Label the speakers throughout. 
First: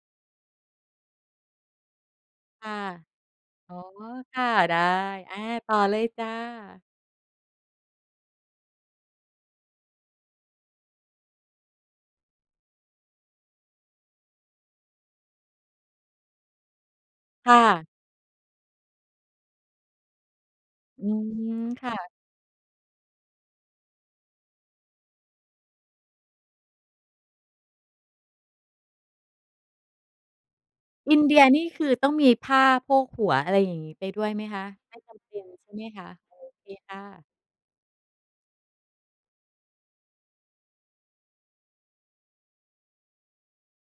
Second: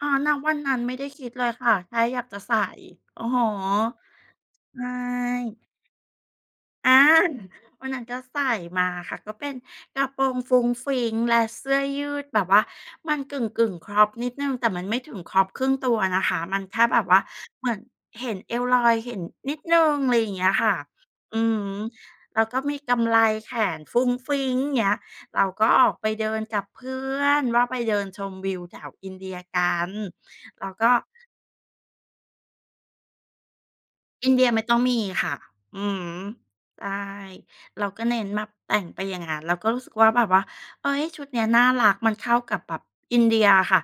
Speaker 1: อ๋อ ณ วันนั้นไม่ได้คิดเลยค่ะ แค่อยากจะใส่
Speaker 2: ค่ะ
Speaker 1: อือฮึ
Speaker 2: อ๋อ ค่ะ ได
Speaker 1: ใช
Speaker 2: ้ อ่า
Speaker 1: ่
Speaker 2: ต่อเลยจ้ะ
Speaker 1: อา วันนั้นก็ใส่มาค่ะ ก็เป็นกระโปรงฟรุ้งฟริ้งและเสื้อยืด แบบว่ามันกึ่ง ๆ Crop นิดหนึ่ง แต่มันไม่ถึง Crop ครึ่งตัวนะคะ มันแค่แบบว่า
Speaker 2: ค่
Speaker 1: เหมือน
Speaker 2: ะ
Speaker 1: เห็นเอวลอยเห็น นิดหนึ่ง อะไรอย่างเงี้ยค่ะ
Speaker 2: อื
Speaker 1: อือ
Speaker 2: ม
Speaker 1: ฮึ
Speaker 2: ค่ะ
Speaker 1: แล้วก็มีกำไรแขนฟรุ้งฟริ้ง เงี้ย เราก็ออกไปเดินกับเพื่อนว่า ไปเดินชมวิวแถวอินเดียกัน แล้วก็
Speaker 2: อินเดีย นี่คือต้องมีผ้าโพกหัว อะไรอย่างงี้ ไปด้
Speaker 1: อ
Speaker 2: ว
Speaker 1: ิ
Speaker 2: ย
Speaker 1: นเ
Speaker 2: ไ
Speaker 1: ด
Speaker 2: ห
Speaker 1: ี
Speaker 2: ม
Speaker 1: ย
Speaker 2: ค
Speaker 1: ไม่
Speaker 2: ะ?
Speaker 1: ต้องม
Speaker 2: ไ
Speaker 1: ี
Speaker 2: ม่จ
Speaker 1: ค
Speaker 2: ำ
Speaker 1: ่
Speaker 2: เ
Speaker 1: ะ
Speaker 2: ป็นใช่
Speaker 1: อื
Speaker 2: ไ
Speaker 1: อ
Speaker 2: หมค
Speaker 1: ฮ
Speaker 2: ะ?
Speaker 1: ึ
Speaker 2: โอเค
Speaker 1: ใช่
Speaker 2: ค่ะ
Speaker 1: เราก็เน้นมาแต่งไปอย่างงั้น เราก็รู้สึกว่าแบบว่า "เฮ้ย! ชุดนี้น่ารัก มันเข้ากับแบบอินเดียอะค่ะ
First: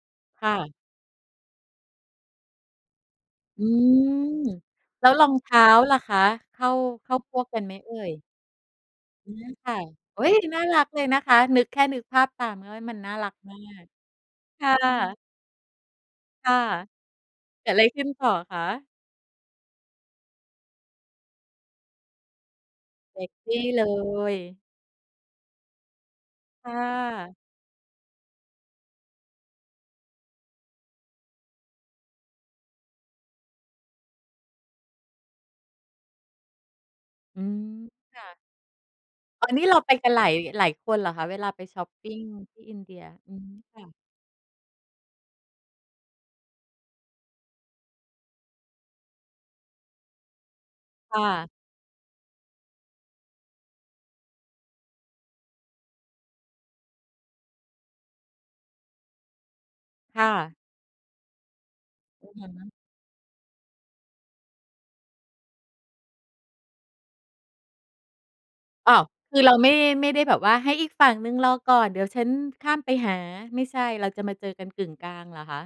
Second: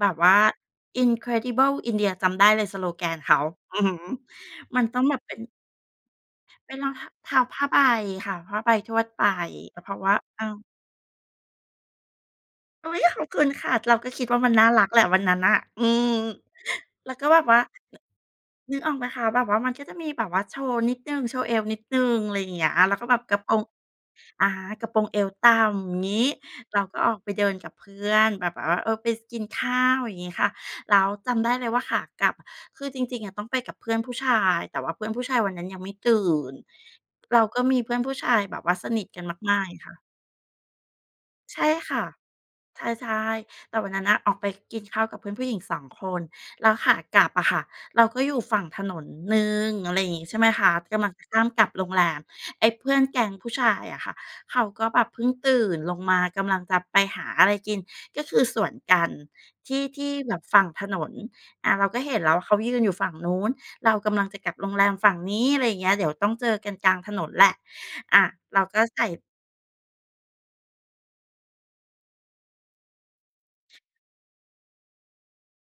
Speaker 1: แบบว่า
Speaker 2: ค่ะ
Speaker 1: Incredible India" จำได้เลยสโลแกนเขา
Speaker 2: อื
Speaker 1: อือฮึ
Speaker 2: ม
Speaker 1: มันต้อ
Speaker 2: แ
Speaker 1: ง
Speaker 2: ล้
Speaker 1: แ
Speaker 2: ว
Speaker 1: บบ
Speaker 2: รอ
Speaker 1: เป็
Speaker 2: ง
Speaker 1: น
Speaker 2: เท้าล่ะคะ เข้า
Speaker 1: เป็นรองท
Speaker 2: เ
Speaker 1: ะ
Speaker 2: ข้า
Speaker 1: เท
Speaker 2: พ
Speaker 1: ้า
Speaker 2: วก
Speaker 1: ผ
Speaker 2: กั
Speaker 1: ้
Speaker 2: น
Speaker 1: า
Speaker 2: ไหม
Speaker 1: ใบ
Speaker 2: เอ่ย?
Speaker 1: ค่ะ ผ้าใบทวดไป
Speaker 2: อืม ค่ะ
Speaker 1: อา เพราะว่า
Speaker 2: โอ๊ย!
Speaker 1: เอา
Speaker 2: น่ารักเลยนะคะ นึก แค่นึกภาพตาม เฮ้ย
Speaker 1: อุ๊
Speaker 2: มัน
Speaker 1: ย!
Speaker 2: น่า
Speaker 1: ขอ
Speaker 2: ร
Speaker 1: บ
Speaker 2: ัก
Speaker 1: คุณ
Speaker 2: มา
Speaker 1: ค่ะ
Speaker 2: ก
Speaker 1: เราก็คิดว่ามัน
Speaker 2: ค
Speaker 1: น่า
Speaker 2: ่
Speaker 1: รักแหละ ว
Speaker 2: ะ
Speaker 1: ันนั้นน่ะ อืม
Speaker 2: ค่ะ
Speaker 1: แล้วก็แบบว่า
Speaker 2: เกิดไรขึ้นต่อคะ?
Speaker 1: นึกออกไหมคะ แบบว่ามันก็จะมีแบบว่าโชว์นิดหนึ่ง โชว์เอวนิดหนึ่ง อะไรอย่างเงี้ย แล้วก็แบ
Speaker 2: เซ
Speaker 1: บ
Speaker 2: ก
Speaker 1: กระโ
Speaker 2: ซ
Speaker 1: ปร
Speaker 2: ี
Speaker 1: ง
Speaker 2: เลย
Speaker 1: อา กระโปรงเอวต่ำ งี้
Speaker 2: ค่
Speaker 1: เราก็ออกไ
Speaker 2: ะ
Speaker 1: ปเดินกับเพื่อน แบบว่า เอ๋อ เออ ไป ส กินข้าว อย่างงี้ค่ะ แล้วจำได้เลยว่าขากลับ คือจริง ๆ อะ ต้องไปกับเพื่อนผู้ชาย แต่เพื่อนผู้ชายวันนั้นยังไม่ตื่น เร
Speaker 2: อ
Speaker 1: า
Speaker 2: ื
Speaker 1: ก็มี
Speaker 2: ม
Speaker 1: เพื่อนผู้
Speaker 2: ค
Speaker 1: ช
Speaker 2: ่
Speaker 1: า
Speaker 2: ะ
Speaker 1: ยแบบว่าสนิทกัน
Speaker 2: อ๋อ อ
Speaker 1: ม
Speaker 2: ั
Speaker 1: า
Speaker 2: นน
Speaker 1: ก
Speaker 2: ี้
Speaker 1: ๆ
Speaker 2: เร
Speaker 1: ง
Speaker 2: า
Speaker 1: ี้
Speaker 2: ไ
Speaker 1: ค
Speaker 2: ป
Speaker 1: ่ะ
Speaker 2: กันหลาย หลายคนเหรอคะ? เวลา
Speaker 1: ใช
Speaker 2: ไป
Speaker 1: ่
Speaker 2: ชอป
Speaker 1: ค่ะ
Speaker 2: ปิงที่อิ
Speaker 1: ใ
Speaker 2: นเดีย
Speaker 1: ช่
Speaker 2: อืม
Speaker 1: ๆ แต่
Speaker 2: ค่
Speaker 1: ว
Speaker 2: ะ
Speaker 1: ันนั้นน่ะ ออกไปกินข้าวกับเพื่อนผู้หญิง 2 คน แล้วขากลับอะค่ะ เราก็อยู่ฝั่งถนนหนึ่ง อะไรงี้ ใช่ไหมคะ กำลัง
Speaker 2: ค
Speaker 1: จ
Speaker 2: ่
Speaker 1: ะข้า
Speaker 2: ะ
Speaker 1: มกลับโรงแรม ไอ้เพื่อนแก๊งผู้ชายอะค่ะ เขาก็แบบเพิ่งตื่นลงมา กำลังจะไปหาอะไรกิน ก็คือสวนกันที่ ที่
Speaker 2: ค่
Speaker 1: แบบ
Speaker 2: ะ
Speaker 1: ฝั่งถนน อา เราก็เห็น
Speaker 2: อ
Speaker 1: แล
Speaker 2: ื
Speaker 1: ้
Speaker 2: อ
Speaker 1: วว่า เขา
Speaker 2: ฮึ
Speaker 1: ยืนอยู่ฝั่งนู้น เรากำลังจะกลับโรงแรมฝั่งนี้ อะไรอย่างเงี้ย เดี๋ยวต้องเจอกันกลางถนนแหละ อะ เราก็
Speaker 2: อ้
Speaker 1: ใ
Speaker 2: า
Speaker 1: ส
Speaker 2: ว!
Speaker 1: ่
Speaker 2: คือเราไม่ ไม่ได้แบบว่า "ให้อีกฝั่งหนึ่งรอก่อน เดี๋ยวฉันข้ามไปหา" ไม่ใช่ เราจะมาเจอกันกึ่งกลางเหรอคะ?